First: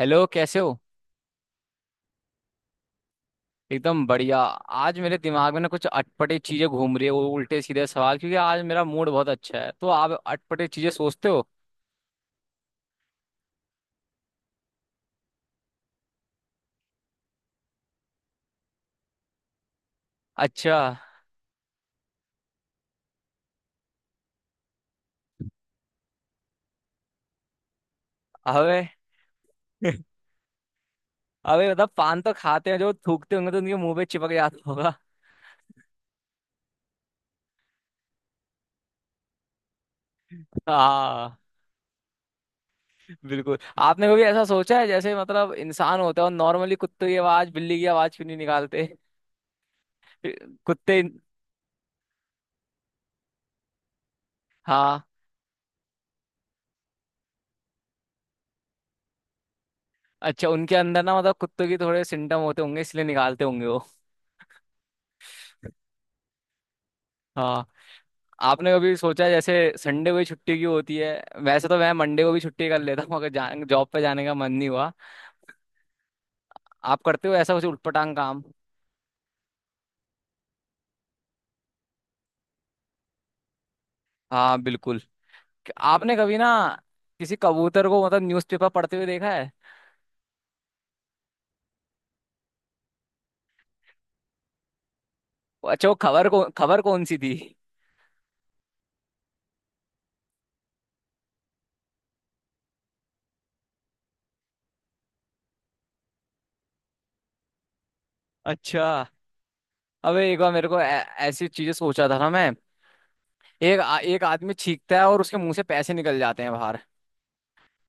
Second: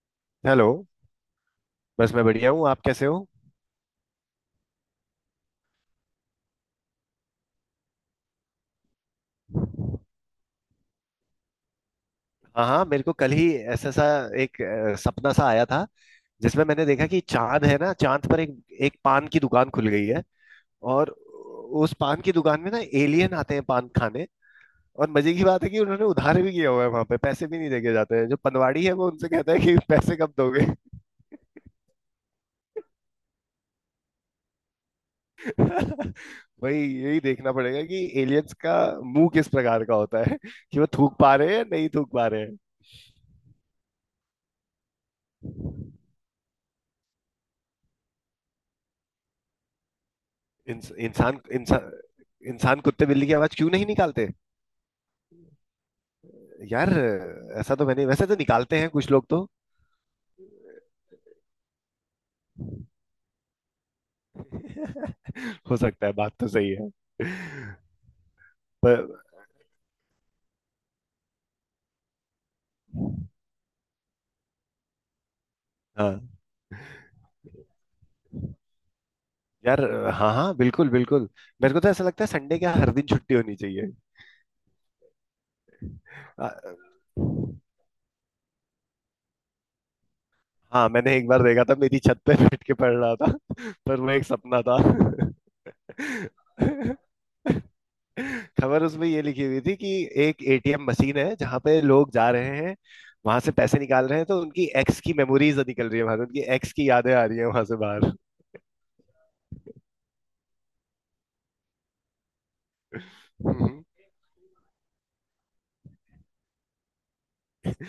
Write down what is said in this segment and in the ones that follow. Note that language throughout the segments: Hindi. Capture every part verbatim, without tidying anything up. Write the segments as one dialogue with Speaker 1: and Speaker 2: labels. Speaker 1: हेलो, कैसे
Speaker 2: हेलो।
Speaker 1: हो?
Speaker 2: बस मैं बढ़िया हूँ, आप कैसे हो?
Speaker 1: एकदम बढ़िया। आज मेरे दिमाग में ना कुछ अटपटे चीजें घूम रही है, वो उल्टे सीधे सवाल, क्योंकि आज मेरा मूड बहुत अच्छा है। तो आप अटपटे चीजें सोचते हो?
Speaker 2: हाँ हाँ, मेरे को कल ही ऐसा सा एक अ, सपना सा आया था जिसमें मैंने देखा कि चांद है ना, चांद पर एक एक पान की दुकान खुल गई है।
Speaker 1: अच्छा।
Speaker 2: और उस पान की दुकान में ना एलियन आते हैं पान खाने। और मजे की बात है कि उन्होंने उधार भी किया हुआ है, वहां पे पैसे भी नहीं देके जाते हैं। जो
Speaker 1: अबे
Speaker 2: पनवाड़ी है वो उनसे कहता है कि पैसे कब दोगे।
Speaker 1: अबे मतलब पान तो खाते हैं, जो थूकते होंगे तो उनके मुंह पे चिपक जाता होगा।
Speaker 2: वही, यही देखना पड़ेगा कि एलियंस का मुंह किस प्रकार का होता है, कि वो थूक पा
Speaker 1: हाँ।
Speaker 2: रहे हैं या नहीं थूक पा रहे।
Speaker 1: बिल्कुल। आपने कभी ऐसा सोचा है जैसे मतलब इंसान होता है और नॉर्मली कुत्ते की आवाज, बिल्ली की आवाज क्यों नहीं निकालते?
Speaker 2: इंस,
Speaker 1: कुत्ते।
Speaker 2: इंसान इंसान इंसान कुत्ते बिल्ली की आवाज क्यों नहीं निकालते?
Speaker 1: हाँ।
Speaker 2: यार, ऐसा तो मैंने, वैसे तो निकालते हैं कुछ लोग तो।
Speaker 1: अच्छा, उनके अंदर ना मतलब कुत्तों की थोड़े सिम्टम होते होंगे इसलिए निकालते होंगे वो।
Speaker 2: हो सकता है, बात तो सही है।
Speaker 1: हाँ। आपने कभी
Speaker 2: पर
Speaker 1: सोचा जैसे संडे को ही छुट्टी क्यों होती है? वैसे तो मैं मंडे को भी छुट्टी कर लेता हूँ अगर जा, जॉब पे जाने का मन नहीं हुआ।
Speaker 2: हाँ
Speaker 1: आप करते हो ऐसा कुछ उटपटांग काम?
Speaker 2: यार, हाँ हाँ बिल्कुल बिल्कुल, मेरे को तो ऐसा लगता है संडे क्या हर दिन छुट्टी होनी चाहिए।
Speaker 1: हाँ, बिल्कुल। आपने कभी ना
Speaker 2: आ,
Speaker 1: किसी कबूतर को मतलब न्यूज़पेपर पढ़ते हुए देखा है?
Speaker 2: हाँ, मैंने एक बार देखा था, मेरी छत पे बैठ के पढ़ रहा था। पर वो एक सपना था।
Speaker 1: अच्छा, वो खबर को खबर कौन सी थी?
Speaker 2: खबर उसमें ये लिखी हुई थी कि एक एटीएम मशीन है जहां पे लोग जा रहे हैं, वहां से पैसे निकाल रहे हैं, तो उनकी एक्स की मेमोरीज निकल रही है वहां से, उनकी एक्स की यादें आ रही है वहां से बाहर।
Speaker 1: अच्छा, अबे एक बार मेरे को ऐ- ऐसी चीजें सोचा था ना मैं, एक
Speaker 2: हम्म।
Speaker 1: आ- एक आदमी छींकता है और उसके मुंह से पैसे निकल जाते हैं बाहर।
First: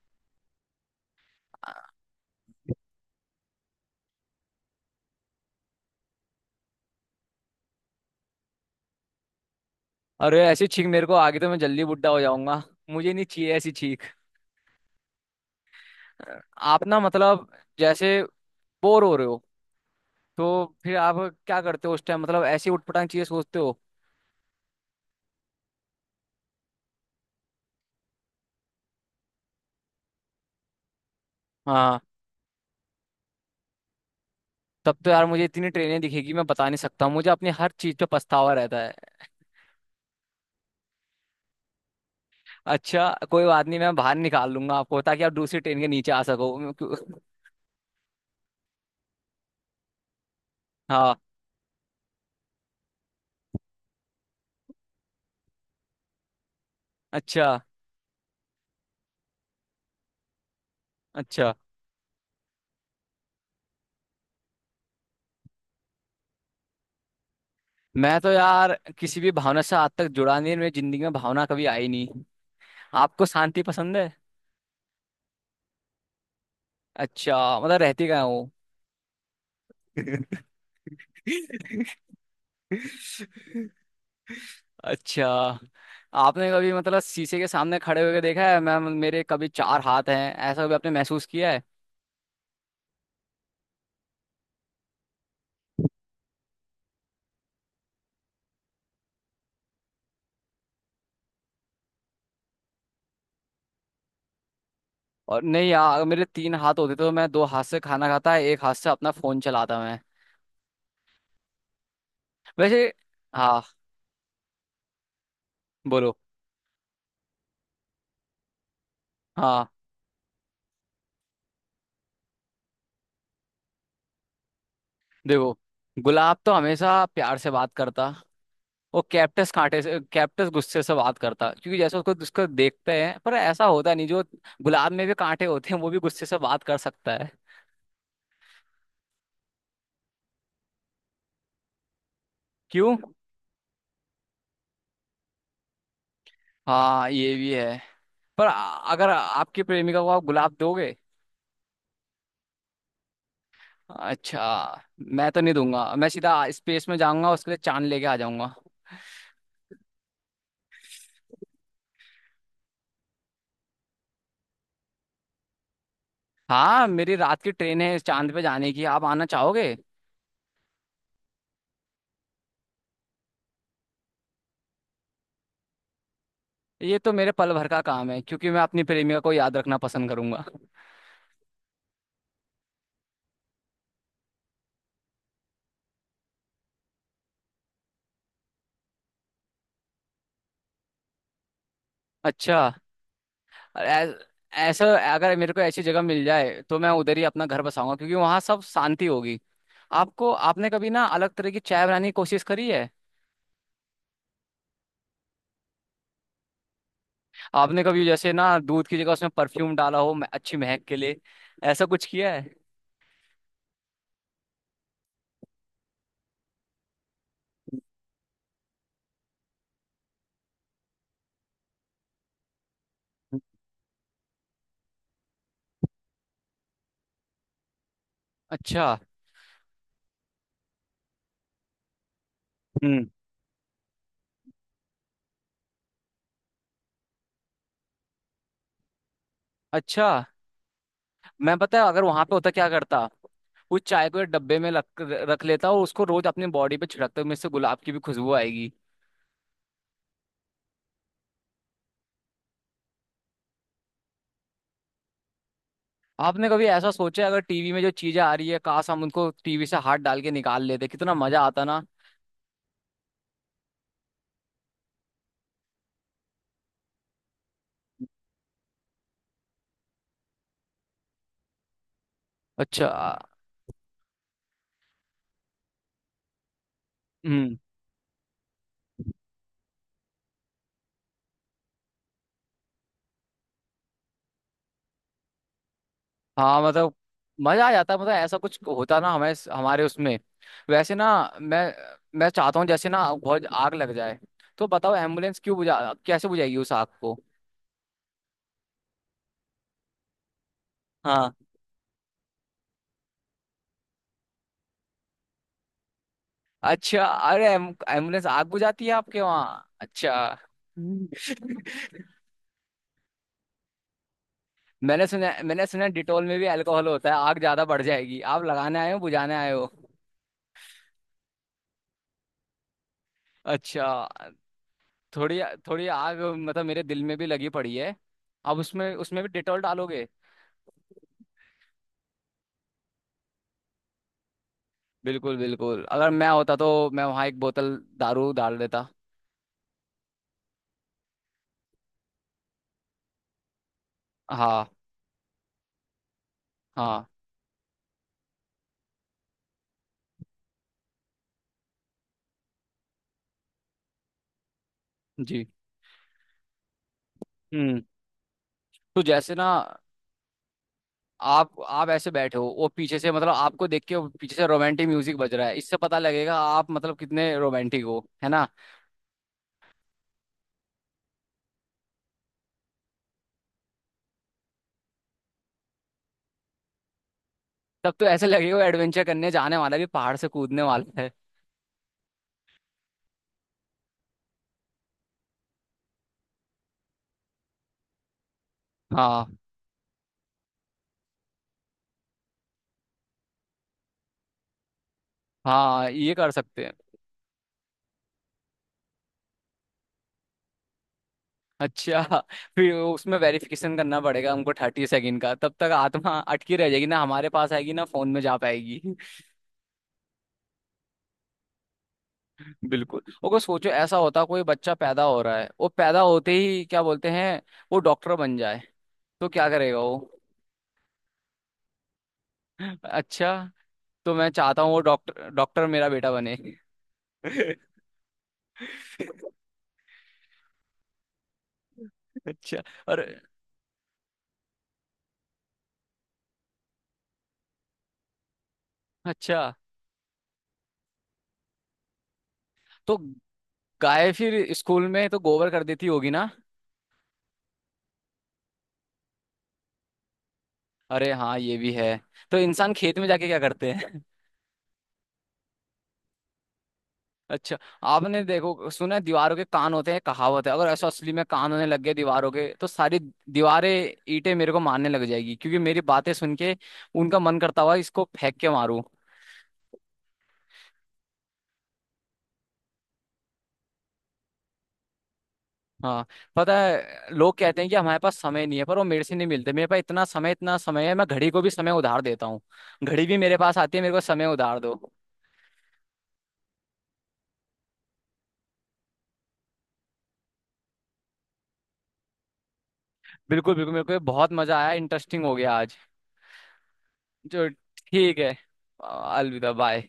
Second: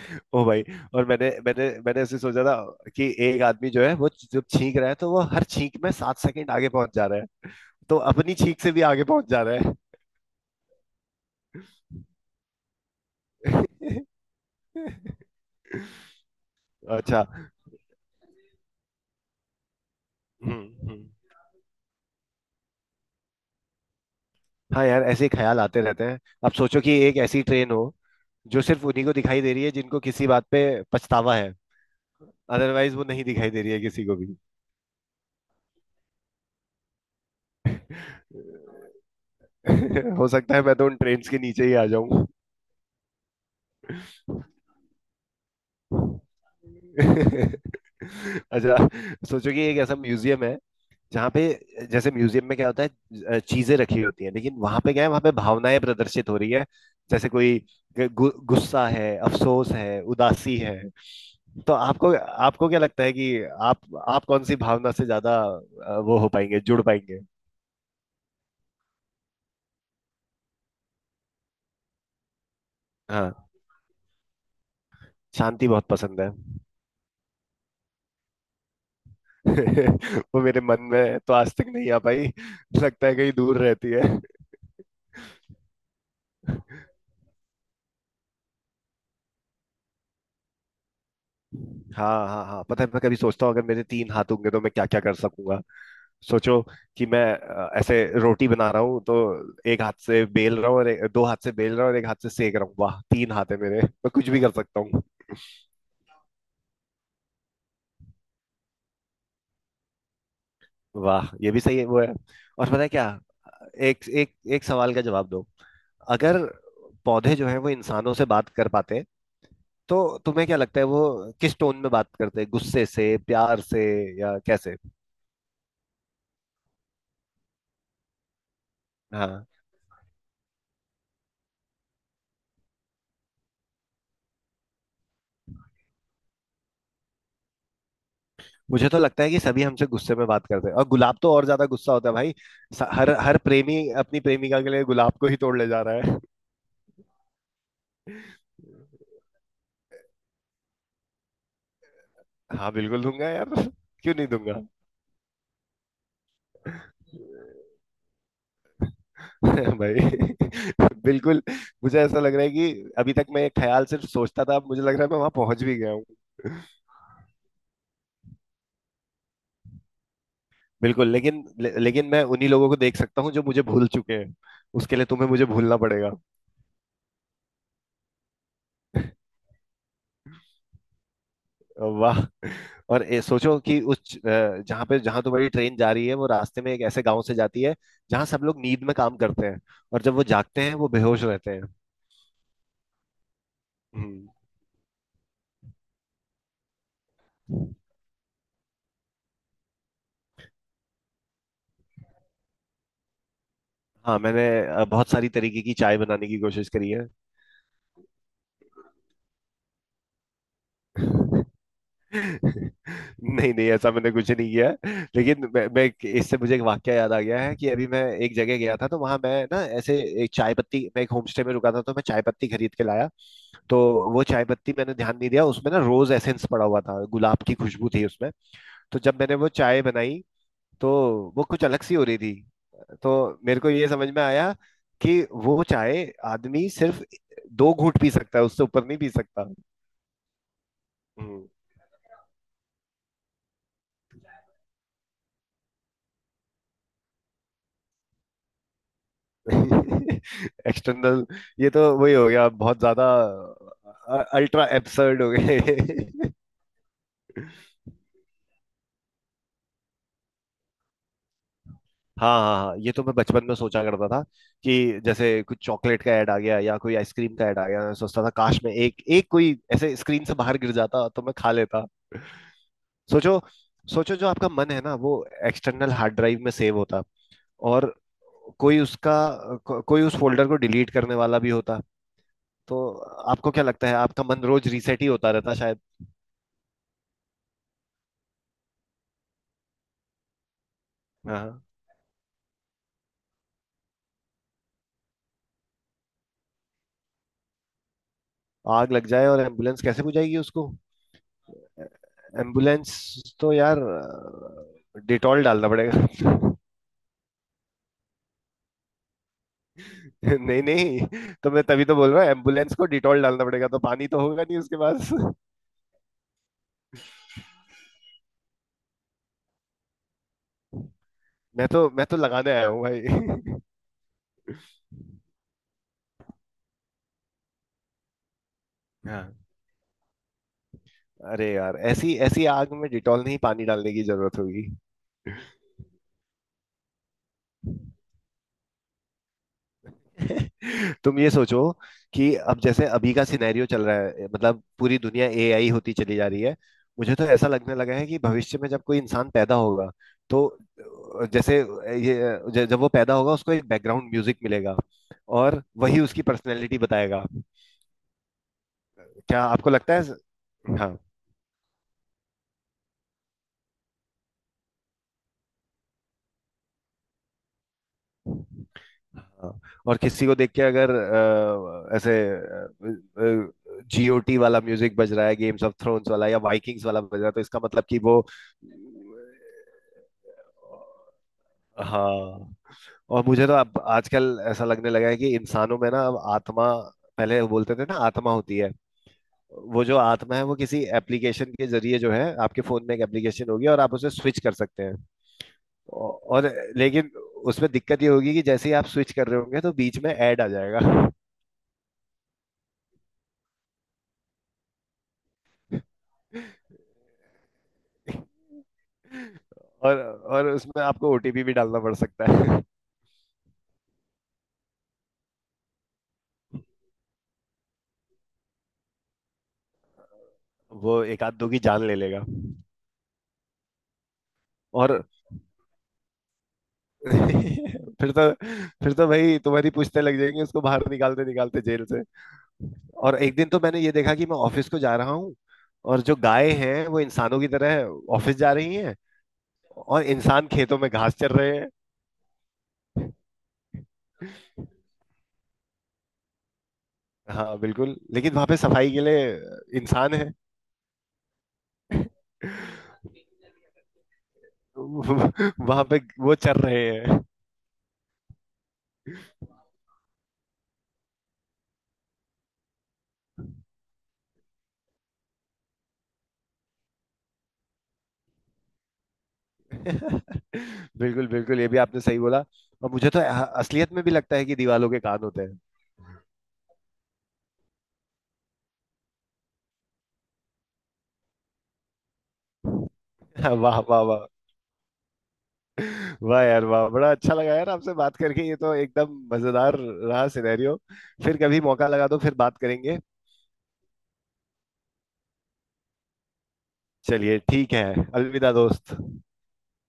Speaker 2: ओ भाई, और मैंने मैंने मैंने ऐसे सोचा था कि एक आदमी जो है, वो जब छींक रहा है तो वो हर छींक में सात सेकंड आगे पहुंच जा रहा है, तो अपनी छींक से भी आगे पहुंच जा रहा
Speaker 1: अरे ऐसी छींक मेरे को, आगे तो मैं जल्दी बुड्ढा हो जाऊंगा। मुझे नहीं चाहिए ऐसी
Speaker 2: है।
Speaker 1: छींक। आप ना
Speaker 2: अच्छा।
Speaker 1: मतलब जैसे बोर हो रहे हो तो
Speaker 2: हम्म
Speaker 1: फिर
Speaker 2: हम्म।
Speaker 1: आप क्या करते हो उस टाइम? मतलब ऐसी उठपटांग चीजें सोचते हो?
Speaker 2: हाँ यार, ऐसे ही ख्याल आते रहते हैं। अब सोचो कि एक ऐसी ट्रेन हो जो सिर्फ उन्हीं को दिखाई दे रही है जिनको किसी बात पे पछतावा है।
Speaker 1: हाँ,
Speaker 2: अदरवाइज वो नहीं दिखाई दे रही है किसी को भी।
Speaker 1: तब तो यार मुझे इतनी ट्रेनें दिखेगी, मैं बता नहीं सकता हूँ, मुझे अपनी हर चीज पे पछतावा रहता है।
Speaker 2: हो सकता है मैं तो उन ट्रेन्स के नीचे ही आ जाऊं।
Speaker 1: अच्छा, कोई बात नहीं, मैं बाहर निकाल लूंगा आपको ताकि आप दूसरी ट्रेन के नीचे आ सको। मैं क्यों-
Speaker 2: अच्छा, सोचो कि एक ऐसा म्यूजियम है
Speaker 1: हाँ।
Speaker 2: जहाँ पे, जैसे म्यूजियम में क्या होता है, अ, चीजें रखी होती हैं, लेकिन वहां पे क्या है, वहां पे भावनाएं प्रदर्शित हो रही है। जैसे
Speaker 1: अच्छा।
Speaker 2: कोई गु, गुस्सा है, अफसोस है, उदासी है।
Speaker 1: अच्छा,
Speaker 2: तो आपको, आपको क्या लगता है कि आप आप कौन सी भावना से ज्यादा अ, वो हो पाएंगे, जुड़ पाएंगे?
Speaker 1: मैं तो यार किसी भी भावना से आज तक जुड़ा नहीं, मेरी जिंदगी में भावना कभी आई नहीं। आपको
Speaker 2: हाँ,
Speaker 1: शांति पसंद है?
Speaker 2: शांति बहुत पसंद है।
Speaker 1: अच्छा, मतलब रहती कहाँ हो?
Speaker 2: वो मेरे मन में तो आज तक नहीं आ पाई। लगता है कहीं दूर रहती है।
Speaker 1: अच्छा, आपने कभी मतलब शीशे के सामने खड़े होकर देखा है, मैम मेरे कभी चार हाथ हैं, ऐसा कभी आपने महसूस किया है?
Speaker 2: हाँ हाँ हाँ, पता है, मैं कभी सोचता हूँ अगर मेरे तीन हाथ होंगे तो मैं क्या क्या कर सकूंगा। सोचो कि मैं अ, ऐसे रोटी बना रहा हूँ, तो एक हाथ से बेल रहा हूँ, और एक- दो हाथ से बेल रहा हूँ और एक हाथ से सेक रहा हूँ। वाह, तीन हाथ है मेरे, मैं कुछ भी कर सकता हूँ।
Speaker 1: और नहीं यार, अगर मेरे तीन हाथ होते तो मैं दो हाथ से खाना खाता, एक हाथ से अपना फोन चलाता मैं।
Speaker 2: वाह, ये भी सही है, वो है। और पता
Speaker 1: वैसे,
Speaker 2: है क्या,
Speaker 1: हाँ।
Speaker 2: एक एक एक सवाल का जवाब दो।
Speaker 1: बोलो।
Speaker 2: अगर पौधे जो है वो इंसानों से बात कर पाते,
Speaker 1: हाँ।
Speaker 2: तो तुम्हें क्या लगता है वो किस टोन में बात करते हैं? गुस्से से, प्यार से, या कैसे?
Speaker 1: देखो, गुलाब तो हमेशा प्यार से बात करता। वो
Speaker 2: हाँ,
Speaker 1: कैप्टस कांटे से, कैप्टस गुस्से से बात करता क्योंकि जैसे उसको उसको देखते हैं, पर ऐसा होता नहीं। जो गुलाब में भी कांटे होते हैं वो भी गुस्से से बात कर सकता है।
Speaker 2: मुझे तो लगता है कि सभी हमसे गुस्से में बात करते हैं, और गुलाब तो और ज्यादा गुस्सा होता है भाई। स-
Speaker 1: क्यों?
Speaker 2: हर हर प्रेमी अपनी प्रेमिका के लिए गुलाब को ही तोड़ ले जा रहा है।
Speaker 1: हाँ, ये भी है। पर आ- अगर आपकी प्रेमिका को आप गुलाब दोगे?
Speaker 2: हाँ बिल्कुल दूंगा यार, क्यों नहीं
Speaker 1: अच्छा,
Speaker 2: दूंगा।
Speaker 1: मैं तो नहीं दूंगा, मैं सीधा स्पेस में जाऊंगा, उसके लिए चांद लेके आ जाऊंगा।
Speaker 2: भाई, बिल्कुल, मुझे ऐसा लग रहा है कि अभी तक मैं ये ख्याल सिर्फ सोचता था, अब मुझे लग रहा है मैं वहां पहुंच भी गया हूँ।
Speaker 1: हाँ, मेरी रात की ट्रेन है चांद पे जाने की, आप आना चाहोगे?
Speaker 2: बिल्कुल, लेकिन ले, लेकिन मैं उन्हीं लोगों को देख सकता हूँ जो मुझे भूल चुके हैं, उसके लिए तुम्हें मुझे भूलना पड़ेगा।
Speaker 1: ये तो मेरे पल भर का काम है, क्योंकि मैं अपनी प्रेमिका को याद रखना पसंद करूंगा।
Speaker 2: वाह, और ए, सोचो कि उस अ, जहाँ पे, जहाँ तो बड़ी ट्रेन जा रही है, वो रास्ते में एक ऐसे गांव से जाती है जहाँ सब लोग नींद में काम करते हैं, और जब वो जागते हैं वो बेहोश रहते हैं।
Speaker 1: अच्छा। ऐ-
Speaker 2: हम्म।
Speaker 1: ऐसा, अगर मेरे को ऐसी जगह मिल जाए तो मैं उधर ही अपना घर बसाऊंगा क्योंकि वहां सब शांति होगी। आपको, आपने कभी ना अलग तरह की चाय बनाने की कोशिश करी है?
Speaker 2: हाँ मैंने अ, बहुत सारी तरीके की चाय बनाने की कोशिश करी
Speaker 1: आपने कभी जैसे ना दूध की जगह उसमें परफ्यूम डाला हो, म- अच्छी महक के लिए,
Speaker 2: है।
Speaker 1: ऐसा कुछ किया है?
Speaker 2: नहीं नहीं, ऐसा मैंने कुछ नहीं किया है। लेकिन मैं, मैं एक- इससे मुझे एक वाक्य याद आ गया है कि अभी मैं एक जगह गया था, तो वहां मैं ना ऐसे एक चाय पत्ती, मैं एक होम स्टे में रुका था तो मैं चाय पत्ती खरीद के लाया। तो वो चाय पत्ती, मैंने ध्यान नहीं दिया, उसमें ना रोज एसेंस पड़ा हुआ था, गुलाब की खुशबू थी उसमें।
Speaker 1: अच्छा।
Speaker 2: तो जब मैंने वो चाय बनाई, तो वो कुछ अलग सी हो रही थी।
Speaker 1: हम्म।
Speaker 2: तो मेरे को ये समझ में आया कि वो चाय आदमी सिर्फ दो घूंट पी सकता है, उससे ऊपर नहीं पी सकता।
Speaker 1: अच्छा,
Speaker 2: हम्म।
Speaker 1: मैं पता है अगर वहां पे होता क्या करता, उस चाय को एक डब्बे में रख रख लेता और उसको रोज अपनी बॉडी पे छिड़कता हूँ, इससे गुलाब की भी खुशबू आएगी।
Speaker 2: एक्सटर्नल, ये तो वही हो गया, बहुत ज्यादा अल्ट्रा एब्सर्ड हो गए।
Speaker 1: आपने कभी ऐसा सोचा है, अगर टीवी में जो चीजें आ रही है काश हम उनको टीवी से हाथ डाल के निकाल लेते, कितना मजा आता ना?
Speaker 2: हाँ हाँ हाँ, ये तो मैं बचपन में सोचा करता था कि जैसे कुछ चॉकलेट का ऐड आ गया या कोई आइसक्रीम का ऐड आ गया, मैं सोचता था काश मैं एक एक कोई ऐसे स्क्रीन से बाहर गिर जाता तो मैं खा लेता।
Speaker 1: अच्छा।
Speaker 2: सोचो, सोचो जो आपका मन है ना, वो एक्सटर्नल हार्ड ड्राइव में सेव होता, और कोई उसका, को, कोई उस फोल्डर को डिलीट करने वाला भी होता, तो आपको क्या लगता है आपका मन रोज रीसेट ही होता रहता?
Speaker 1: हाँ मतलब मजा आ जाता है, मतलब ऐसा कुछ होता ना हमें हमारे उसमें। वैसे ना,
Speaker 2: हाँ।
Speaker 1: मैं मैं चाहता हूँ जैसे ना बहुत आग लग जाए, तो बताओ एम्बुलेंस क्यों बुझा कैसे बुझाएगी उस आग को?
Speaker 2: आग लग जाए और एम्बुलेंस कैसे बुझाएगी उसको?
Speaker 1: हाँ।
Speaker 2: एम्बुलेंस तो यार डिटॉल डालना पड़ेगा।
Speaker 1: अच्छा, अरे एम, एम्बुलेंस आग बुझाती है आपके वहाँ? अच्छा।
Speaker 2: नहीं
Speaker 1: हम्म।
Speaker 2: नहीं, तो मैं तभी तो बोल रहा हूँ एम्बुलेंस को डिटॉल डालना पड़ेगा, तो पानी तो होगा नहीं उसके
Speaker 1: मैंने
Speaker 2: पास।
Speaker 1: सुना मैंने सुना डिटोल में भी अल्कोहल होता है, आग ज्यादा बढ़ जाएगी, आप लगाने आए हो बुझाने आए हो।
Speaker 2: मैं तो मैं तो लगाने आया हूँ भाई।
Speaker 1: अच्छा, थोड़ी थोड़ी आग मतलब मेरे दिल में भी लगी पड़ी है। अब उसमें उसमें भी
Speaker 2: हाँ,
Speaker 1: डिटोल डालोगे?
Speaker 2: अरे यार, ऐसी ऐसी आग में डिटॉल नहीं, पानी डालने की जरूरत होगी।
Speaker 1: बिल्कुल बिल्कुल, अगर मैं होता तो मैं वहाँ एक बोतल दारू डाल देता।
Speaker 2: तुम ये सोचो कि अब जैसे अभी का सिनेरियो चल रहा है, मतलब
Speaker 1: हाँ।
Speaker 2: पूरी दुनिया एआई होती चली जा रही है।
Speaker 1: हाँ
Speaker 2: मुझे तो ऐसा लगने लगा है कि भविष्य में जब कोई इंसान पैदा होगा, तो अ, जैसे ये ज- जब वो पैदा होगा उसको एक बैकग्राउंड म्यूजिक मिलेगा,
Speaker 1: जी।
Speaker 2: और वही उसकी पर्सनैलिटी बताएगा।
Speaker 1: हम्म। तो जैसे
Speaker 2: क्या
Speaker 1: ना
Speaker 2: आपको लगता है? हाँ,
Speaker 1: आप आप ऐसे बैठे हो वो पीछे से मतलब आपको देख के वो पीछे से रोमांटिक म्यूजिक बज रहा है, इससे पता लगेगा आप मतलब कितने रोमांटिक हो, है ना?
Speaker 2: हाँ, और किसी को देख के अगर अ, ऐसे जीओटी वाला म्यूजिक बज रहा है, गेम्स ऑफ थ्रोन्स वाला या वाइकिंग्स वाला बज रहा है, तो इसका मतलब
Speaker 1: तब
Speaker 2: कि
Speaker 1: तो
Speaker 2: वो,
Speaker 1: ऐसे लगेगा वो एडवेंचर करने जाने वाला है, ये पहाड़ से कूदने वाला है।
Speaker 2: हाँ। और मुझे तो अब आजकल ऐसा लगने लगा है कि इंसानों में ना अब आत्मा, पहले बोलते थे ना आत्मा होती है,
Speaker 1: हाँ,
Speaker 2: वो जो आत्मा है वो किसी एप्लीकेशन के जरिए, जो है आपके फोन में एक एप्लीकेशन होगी और आप उसे स्विच कर सकते हैं।
Speaker 1: हाँ
Speaker 2: औ-
Speaker 1: ये कर
Speaker 2: और
Speaker 1: सकते हैं।
Speaker 2: लेकिन उसमें दिक्कत ये होगी कि जैसे ही आप स्विच कर रहे होंगे तो बीच में ऐड आ जाएगा।
Speaker 1: अच्छा, फिर उसमें वेरिफिकेशन करना पड़ेगा हमको थर्टी सेकंड का, तब तक आत्मा अटकी रह जाएगी, ना हमारे पास आएगी ना फोन में जा पाएगी।
Speaker 2: और और उसमें आपको ओटीपी भी डालना पड़ सकता है।
Speaker 1: बिल्कुल, वो को सोचो ऐसा होता कोई बच्चा पैदा हो रहा है वो पैदा होते ही क्या बोलते हैं, वो डॉक्टर बन जाए तो क्या करेगा वो?
Speaker 2: वो एक आध दो की जान ले लेगा।
Speaker 1: अच्छा, तो मैं चाहता हूँ वो
Speaker 2: और
Speaker 1: डॉक्टर डॉक्टर मेरा बेटा बने।
Speaker 2: फिर तो, फिर तो भाई तुम्हारी पूछते लग जाएंगे उसको बाहर निकालते निकालते जेल से।
Speaker 1: अच्छा। और।
Speaker 2: और एक दिन तो मैंने ये देखा कि मैं ऑफिस को जा रहा हूँ, और जो गायें हैं वो इंसानों की तरह ऑफिस जा रही हैं,
Speaker 1: अच्छा,
Speaker 2: और इंसान खेतों में घास चर रहे।
Speaker 1: तो गाय फिर स्कूल में तो गोबर कर देती होगी ना?
Speaker 2: हाँ बिल्कुल, लेकिन वहां पे सफाई के लिए इंसान है।
Speaker 1: अरे हाँ, ये भी है। तो इंसान खेत में जाके क्या करते?
Speaker 2: वहां पे वो चर रहे हैं।
Speaker 1: अच्छा, आपने देखो सुना है, दीवारों के कान होते हैं कहावत है, अगर ऐसा असली में कान होने लग गए दीवारों के तो सारी दीवारें, ईंटें मेरे को मारने लग जाएगी क्योंकि मेरी बातें सुन के उनका मन करता हुआ इसको फेंक के मारूं।
Speaker 2: बिल्कुल बिल्कुल, ये भी आपने सही बोला। और मुझे तो असलियत में भी लगता है कि दीवालों के कान होते हैं।
Speaker 1: हाँ, पता है लोग कहते हैं कि हमारे पास समय नहीं है, पर वो मेरे से नहीं मिलते, मेरे पास इतना समय इतना समय है, मैं घड़ी को भी समय उधार देता हूँ। घड़ी भी मेरे पास आती
Speaker 2: वाह
Speaker 1: है, मेरे को
Speaker 2: वाह
Speaker 1: समय
Speaker 2: वाह,
Speaker 1: उधार दो।
Speaker 2: वाह यार वाह, बड़ा अच्छा लगा यार आपसे बात करके, ये तो एकदम मजेदार रहा सिनेरियो। फिर कभी मौका लगा तो फिर बात करेंगे।
Speaker 1: बिल्कुल बिल्कुल, मेरे को ये बहुत मजा आया, इंटरेस्टिंग हो गया आज।
Speaker 2: चलिए
Speaker 1: जो
Speaker 2: ठीक है।
Speaker 1: ठीक है।
Speaker 2: अलविदा दोस्त।
Speaker 1: अलविदा, बाय।